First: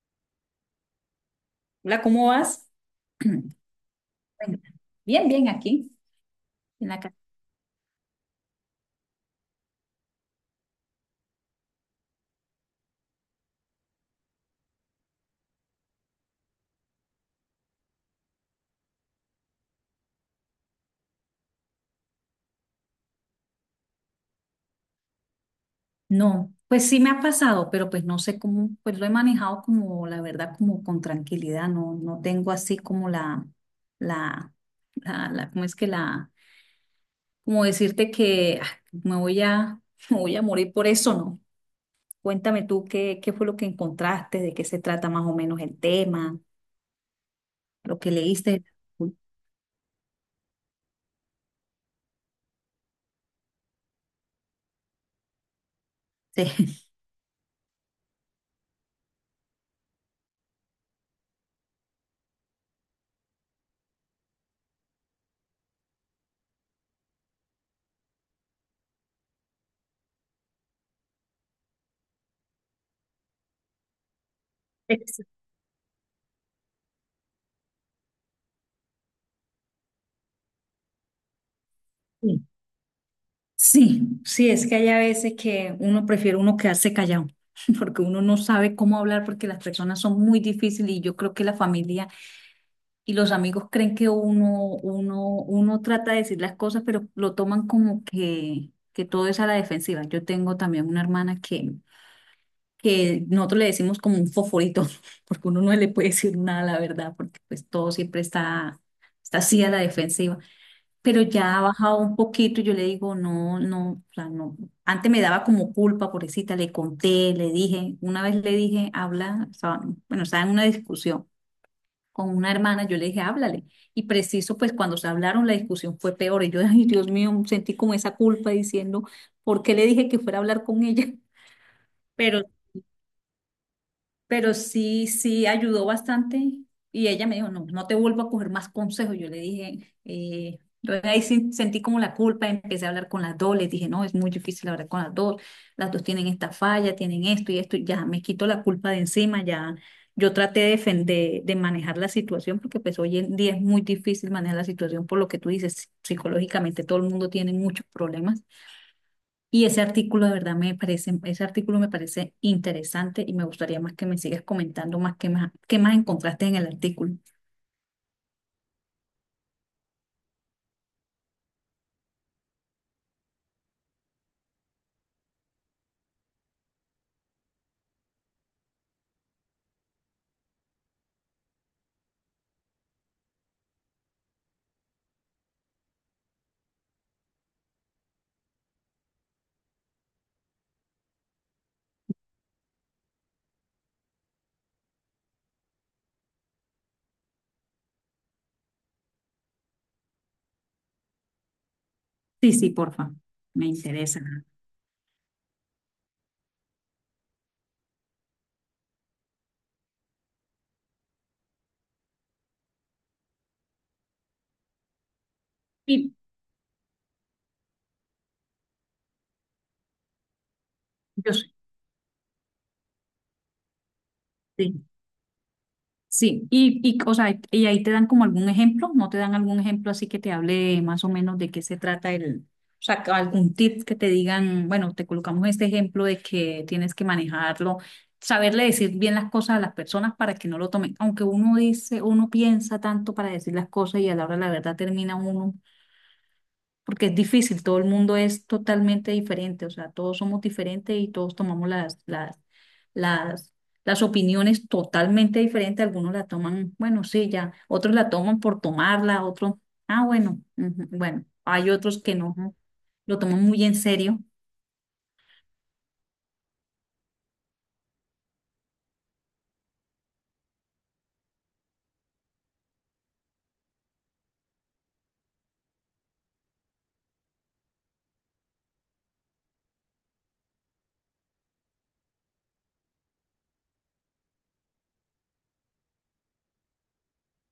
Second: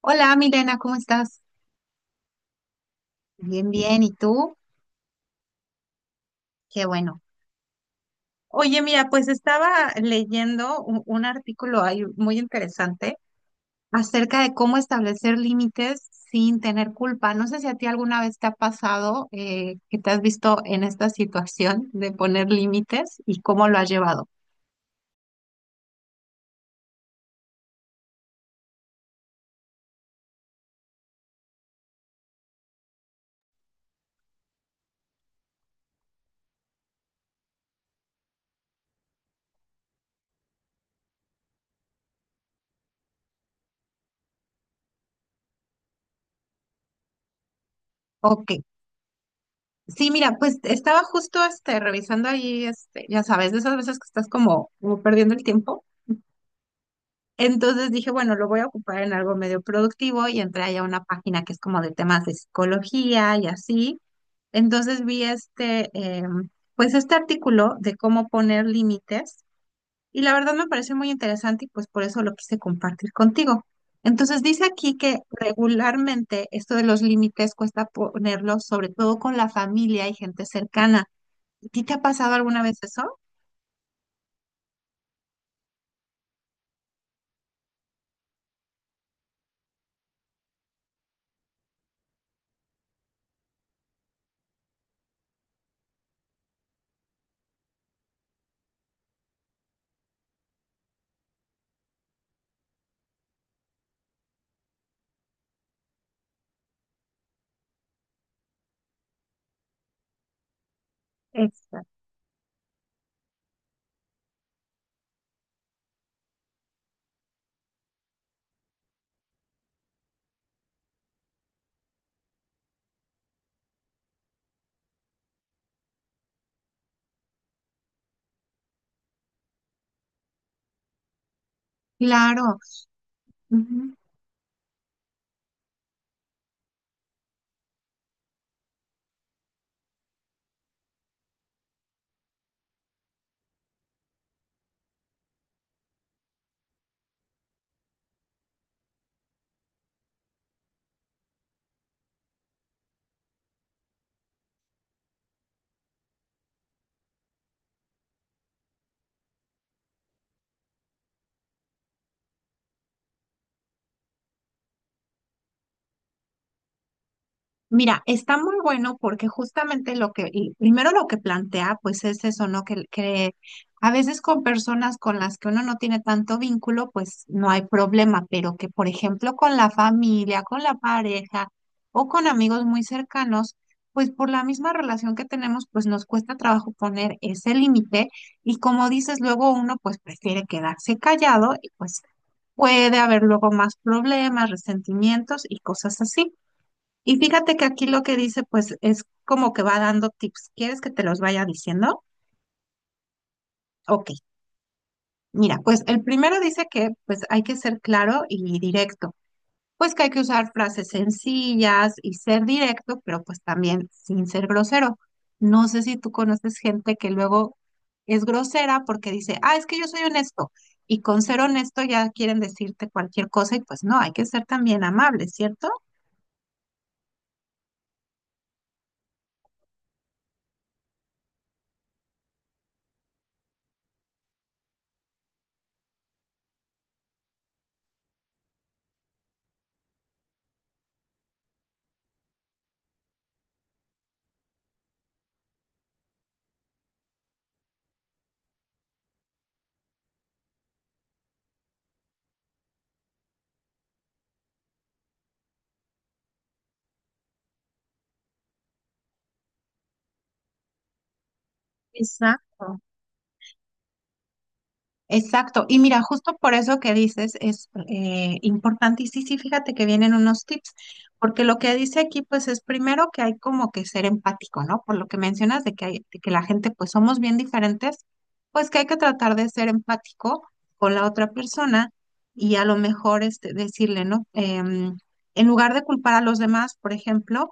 Hola, Milena, ¿cómo estás? Hola, ¿cómo vas? Bien, bien. ¿Y tú? Bueno, bien, bien, aquí Qué en la casa. bueno. Oye, mira, pues estaba leyendo un artículo ahí muy interesante acerca de cómo establecer límites sin tener culpa. No sé si a ti alguna vez te ha pasado que te has visto en esta situación de poner límites y cómo lo has llevado. No, pues sí me ha pasado, pero pues no sé cómo, pues lo he manejado como, la verdad, como con tranquilidad, no, no tengo así como la, ¿cómo es que como decirte que me voy a, me voy a morir por eso, ¿no? Cuéntame tú qué fue lo que encontraste, de qué se trata más o menos el tema, lo que Ok. leíste. Sí, mira, pues estaba justo revisando ahí, ya sabes, de esas veces que estás como perdiendo el tiempo. Sí. Entonces dije, bueno, lo voy a ocupar en algo medio productivo y entré allá a una página que es como de temas de psicología y así. Entonces vi pues este artículo de cómo poner límites y la verdad me pareció muy interesante y pues por eso lo quise compartir contigo. Entonces dice aquí que regularmente esto de los límites cuesta ponerlos sobre todo con la familia y gente cercana. ¿A ti te ha pasado Sí. alguna vez eso? Sí, sí, es que hay a veces que uno prefiere uno quedarse callado, porque uno no sabe cómo hablar, porque las personas son muy difíciles y yo creo que la familia y los amigos creen que uno trata de decir las cosas, pero lo toman como que todo es a la defensiva. Yo tengo también una hermana que nosotros le decimos como un foforito, porque uno no le puede decir nada, la verdad, porque pues todo siempre está así a la defensiva, pero ya ha Exacto. bajado un poquito y yo le digo, no, no, o sea, no. Antes me daba como culpa, pobrecita, le conté, le dije, una vez le dije, habla, bueno, estaba en una discusión con una hermana, yo le dije, háblale. Y preciso, pues cuando se hablaron, la discusión fue peor. Y yo, ay, Dios mío, sentí como esa culpa diciendo, ¿por qué le dije que fuera a hablar con ella? Pero Claro. Ujú. pero sí, sí ayudó bastante. Y ella me dijo, no, no te vuelvo a coger más consejos. Yo le dije, ahí sí sentí como la culpa, empecé a hablar con las dos, les dije, no, es muy difícil hablar con las dos tienen esta falla, tienen esto y esto, y ya me quito la culpa de encima, ya yo traté de manejar la situación, porque pues hoy en día es muy difícil manejar la situación por lo que tú dices, psicológicamente todo el mundo tiene muchos problemas. Y ese artículo de verdad me parece, ese artículo me parece interesante y me gustaría más que me sigas comentando más qué más encontraste en el artículo. Mira, está muy bueno porque justamente lo que, y primero lo que plantea, pues es eso, ¿no? Que a veces con personas con las que uno no tiene tanto vínculo, pues no hay problema, pero que por ejemplo con la familia, con la pareja o con amigos muy cercanos, pues por la misma relación que tenemos, pues nos cuesta trabajo poner ese límite y como dices, luego uno pues prefiere quedarse callado y pues puede haber luego más problemas, resentimientos y cosas así. Y fíjate que aquí lo que dice, pues es como que va dando tips. ¿Quieres que te los vaya diciendo? Sí, sí, porfa, me Ok, interesa. mira, pues el primero dice que pues hay que ser claro y directo. Pues que hay que usar frases sencillas y ser directo, pero pues también sin ser grosero. No sé si tú Y conoces gente que luego es grosera porque dice, ah, es que yo soy honesto. Y con yo ser honesto ya quieren decirte cualquier cosa y pues no, hay que ser también sí. amable, ¿cierto? Sí, y, o sea, y ahí te dan como algún ejemplo, ¿no te dan algún ejemplo así que te hable más o menos de qué se trata o sea, que algún tip que te digan, bueno, te colocamos este ejemplo de que tienes que manejarlo, saberle decir bien las cosas a las personas para que no lo tomen, aunque uno dice, uno piensa tanto para decir las cosas y a la hora de la verdad termina uno porque es difícil, todo el mundo es totalmente diferente, o sea, todos somos diferentes y todos tomamos las, las opiniones totalmente diferentes, algunos la toman, bueno, sí, ya, otros la toman por tomarla, otros, ah, bueno, ujú, bueno, hay otros que no, Exacto. lo toman muy en serio. Exacto. Y mira, justo por eso que dices es importante. Y sí, sí, fíjate que vienen unos tips, porque lo que dice aquí, pues es primero que hay como que ser empático, ¿no? Por lo que mencionas de que la gente, pues somos bien diferentes, pues que hay que tratar de ser empático con la otra persona y a lo mejor decirle, ¿no? En lugar de culpar a los demás, por ejemplo,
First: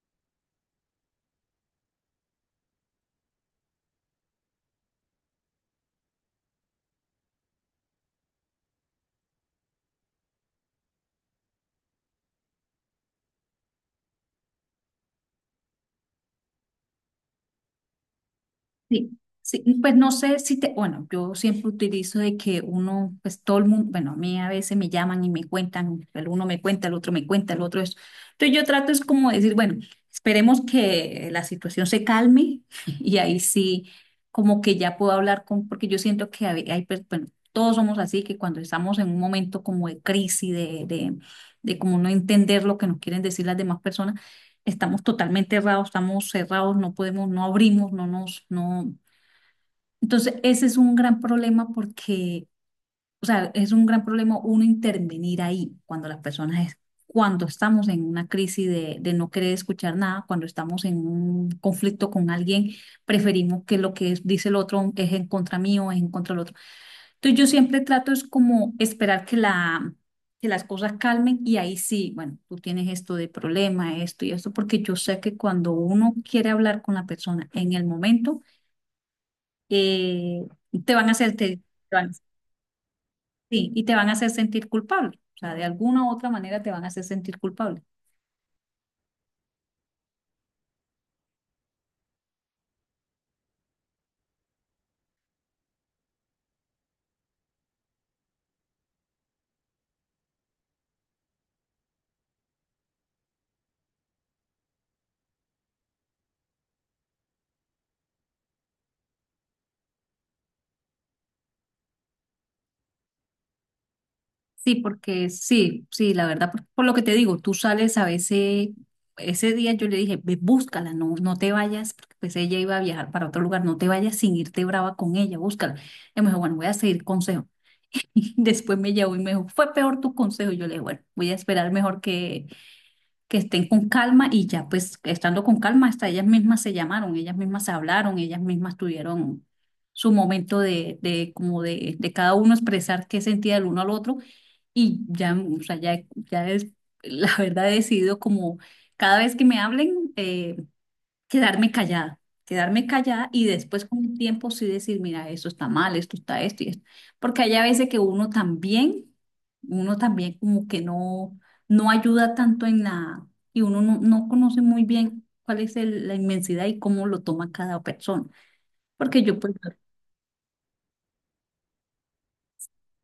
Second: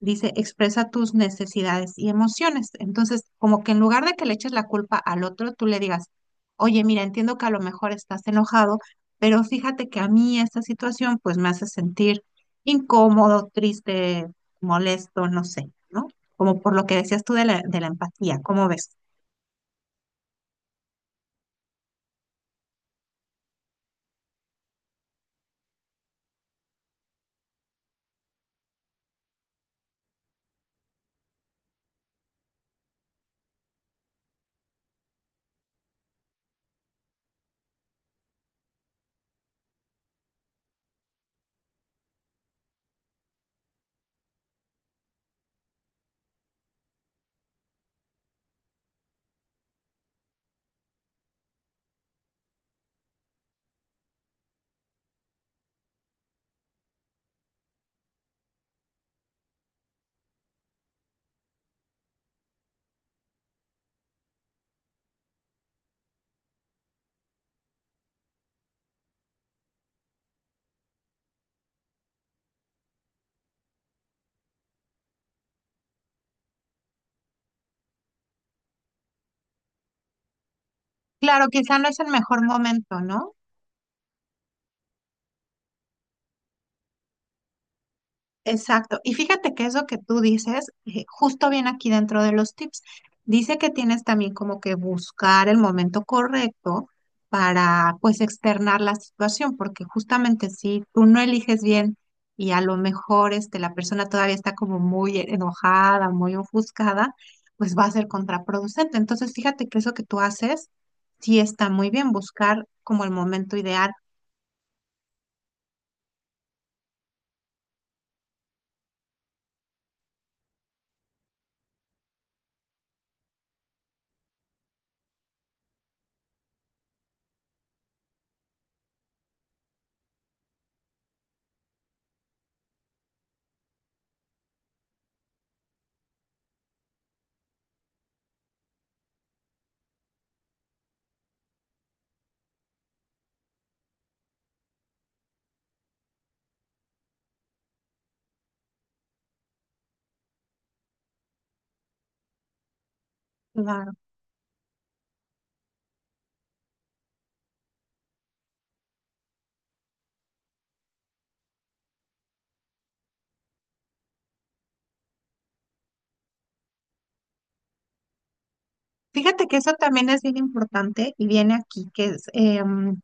dice, expresa tus necesidades y emociones. Entonces, como que en lugar de que le eches la culpa al otro, tú le digas, oye, mira, entiendo que a lo mejor estás enojado, pero fíjate que a mí esta situación pues me hace sentir incómodo, triste, molesto, no sé, ¿no? Como por lo que decías tú de de la empatía, ¿cómo ves? Sí, sí, pues no sé si te, bueno, yo siempre utilizo de que uno, pues todo el mundo, bueno, a mí a veces me llaman y me cuentan, el uno me cuenta, el otro me cuenta, el otro es. Entonces yo trato es como decir, bueno, esperemos que la situación se calme y ahí sí, como que ya puedo hablar con, porque yo siento que bueno, todos somos así, que cuando estamos en un momento como de crisis, de como no entender lo que nos quieren decir las demás personas, estamos totalmente errados, estamos cerrados, no podemos, no abrimos, no nos, no. Entonces, ese es un gran problema porque, o sea, es un gran problema uno intervenir ahí cuando las personas es, cuando estamos en una crisis de no querer escuchar nada, cuando estamos en un conflicto con alguien, preferimos que dice el otro es en contra mío, es en contra del otro. Entonces, yo siempre trato es como esperar que la que las cosas calmen y ahí sí, bueno, tú tienes esto de problema, esto y esto, porque yo sé que cuando uno quiere hablar con la persona en el momento eh, te van a hacer, Claro, te quizá no es el van- mejor momento, ¿no? sí, y te van a hacer sentir culpable. O sea, de alguna u otra manera te van a hacer sentir culpable. Exacto. Y fíjate que eso que tú dices, justo viene aquí dentro de los tips. Dice que tienes también como que buscar el momento correcto para pues externar la situación, porque justamente si tú no eliges bien y a lo mejor la persona todavía está como muy enojada, muy ofuscada, pues va a ser contraproducente. Entonces, fíjate que eso que tú haces sí está muy bien, buscar como el momento ideal. Sí, porque sí, sí, la verdad, por lo que te digo, tú sales a veces, ese día yo le dije, ve, búscala, no, no te vayas, porque pues ella iba a viajar para otro lugar, no te vayas sin irte brava con ella, búscala. Y me dijo, bueno, voy a seguir consejo. Después me llamó y me dijo, fue peor tu consejo. Yo le dije, bueno, voy a esperar mejor que estén con calma y ya pues estando con calma, hasta ellas mismas se llamaron, ellas mismas se hablaron, ellas mismas tuvieron su momento de cada uno expresar qué sentía el uno al otro y ya, o sea, ya es, la verdad he decidido como cada vez que me hablen, quedarme callada, quedarme callada y después con el tiempo sí decir, mira, esto está mal, esto está esto y esto. Porque hay a veces que uno también como que no, no ayuda tanto en la, y uno no, no conoce muy bien cuál es la inmensidad y cómo lo toma cada persona. Porque yo, Fíjate pues, que eso también es bien importante y viene aquí, que es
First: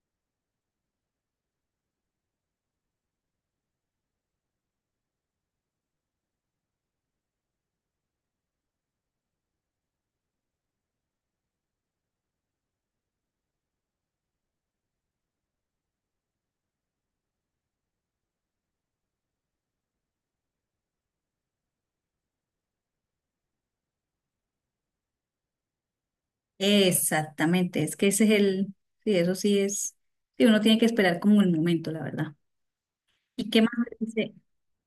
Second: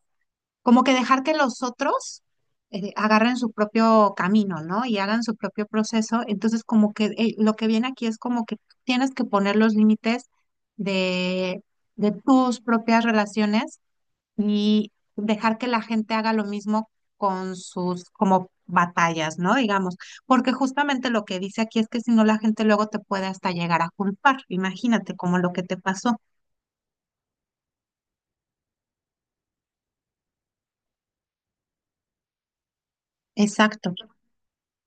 como que dejar que los otros agarren su propio camino, ¿no? Y hagan su propio proceso. Entonces, como que lo que viene aquí es como que tienes que poner los límites de, de tus propias relaciones y dejar que la gente haga lo mismo con sus como batallas, ¿no? Digamos, porque justamente lo que dice aquí es que si no la gente luego te puede hasta llegar a culpar, imagínate como lo que te pasó. exactamente, es que ese es el, sí, eso sí es, sí, uno tiene que esperar como el momento, la verdad. ¿Y qué más Exacto. te dice,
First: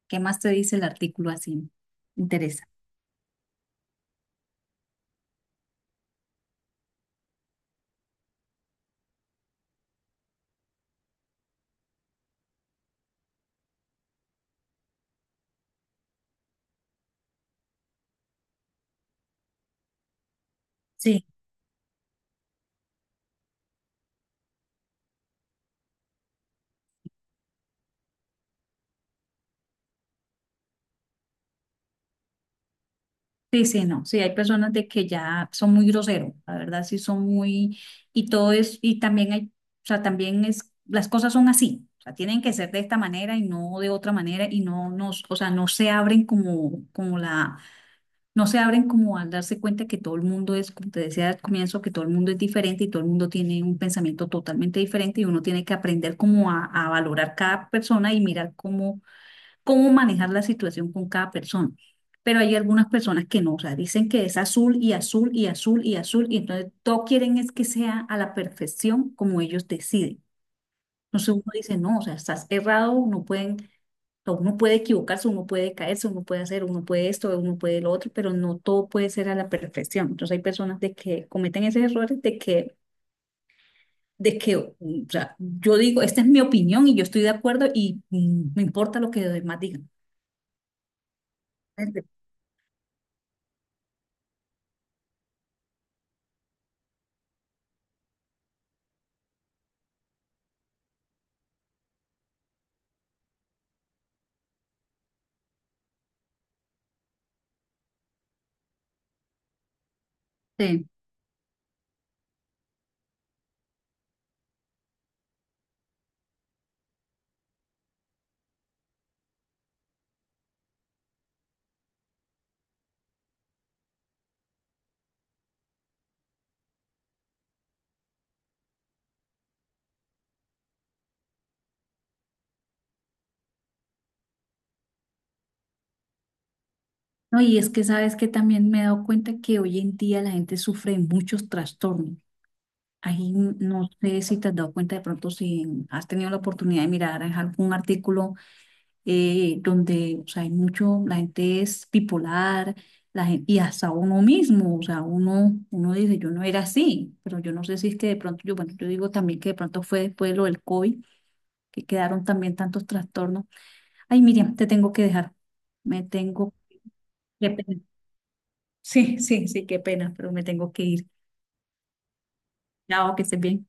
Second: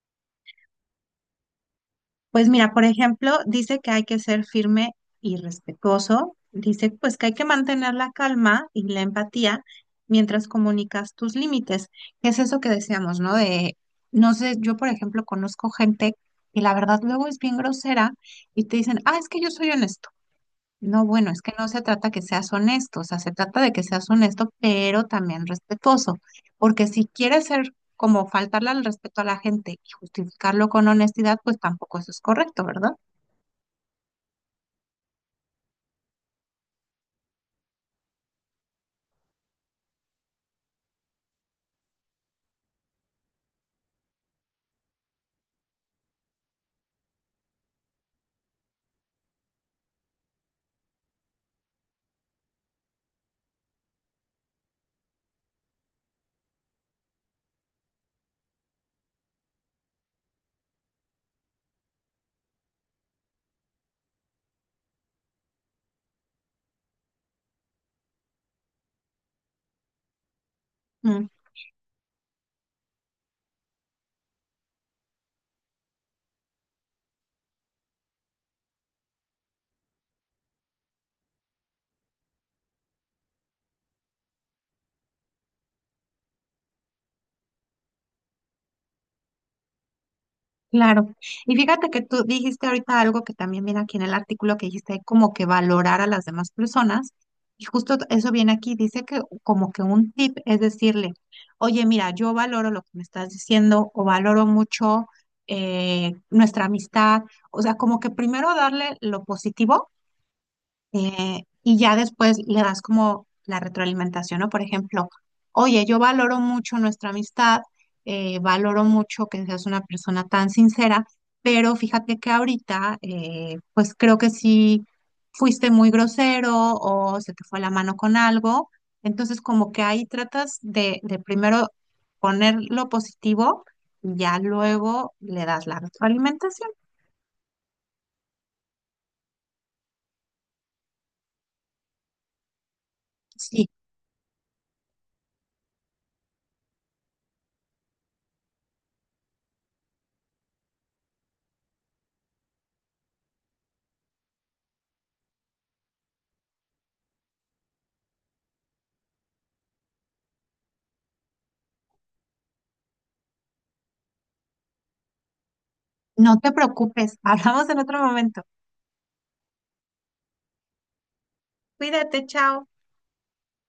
qué más te dice el artículo así? Pues Interesa. mira, por ejemplo, dice que hay que ser firme y respetuoso. Dice pues que hay que mantener la calma y la empatía mientras comunicas tus límites. Es eso que decíamos, ¿no? De, no sé, yo por ejemplo conozco gente que la verdad luego es bien grosera y te dicen, ah, es que yo soy honesto. No, bueno, es que no se trata que seas honesto, o sea, se trata de que seas honesto, pero también respetuoso, porque si quieres ser como faltarle al respeto a la gente y justificarlo con honestidad, pues tampoco eso es correcto, ¿verdad? Sí, sí, no, sí, hay personas de que ya son muy groseros, la verdad, sí son muy, y todo es, y también hay, o sea, también es, las cosas son así, o sea, tienen que ser de esta manera y no de otra manera, y no nos, o sea, no se abren como, como la, no se abren como al darse cuenta que todo el mundo es, como te decía al comienzo, que todo el mundo es diferente y todo el mundo tiene un pensamiento totalmente diferente y uno tiene que aprender como a valorar cada persona y mirar cómo cómo manejar la situación con cada persona. Pero hay algunas personas que no, o sea, dicen que es azul y azul y azul y azul, y entonces todo quieren es que sea a la perfección como ellos deciden. Entonces uno dice, no, o sea, estás errado, uno pueden, o uno puede equivocarse, uno puede caerse, uno puede hacer, uno puede esto, uno puede lo otro, pero no todo puede ser a la perfección. Entonces hay personas de que cometen esos errores de que mm, o sea, yo digo, esta es mi opinión y yo estoy de acuerdo y mm, me importa lo que los demás digan. Claro. Y fíjate que tú dijiste ahorita algo que también viene aquí en el artículo que dijiste como que valorar a las demás personas. Y justo eso viene aquí, dice que como que un tip es decirle, oye, mira, yo valoro lo que me estás diciendo o valoro mucho nuestra amistad. O sea, como que primero darle lo positivo Sí. Y ya después le das como la retroalimentación, ¿no? Por ejemplo, oye, yo valoro mucho nuestra amistad, valoro mucho que seas una persona tan sincera, pero fíjate que ahorita, pues creo que sí fuiste muy grosero o se te fue la mano con algo, entonces como que ahí tratas de primero poner lo positivo y ya luego le das la retroalimentación. No, y es que sabes que también me he dado cuenta que hoy en día la gente sufre de muchos trastornos. Sí, No sé si te has dado cuenta de pronto si has tenido la oportunidad de mirar en algún artículo, donde o sea, hay mucho, la gente es bipolar, la gente, y hasta uno mismo, o sea, uno dice, yo no era así, pero yo no sé si es que de pronto, yo, bueno, yo digo también que de pronto fue después de lo del COVID, que quedaron también tantos trastornos. Ay, Miriam, te tengo que dejar, me no te tengo preocupes, hablamos que en otro momento. sí, sí, sí, qué pena, pero me tengo que ir. Cuídate, chao. Chao, que estés bien.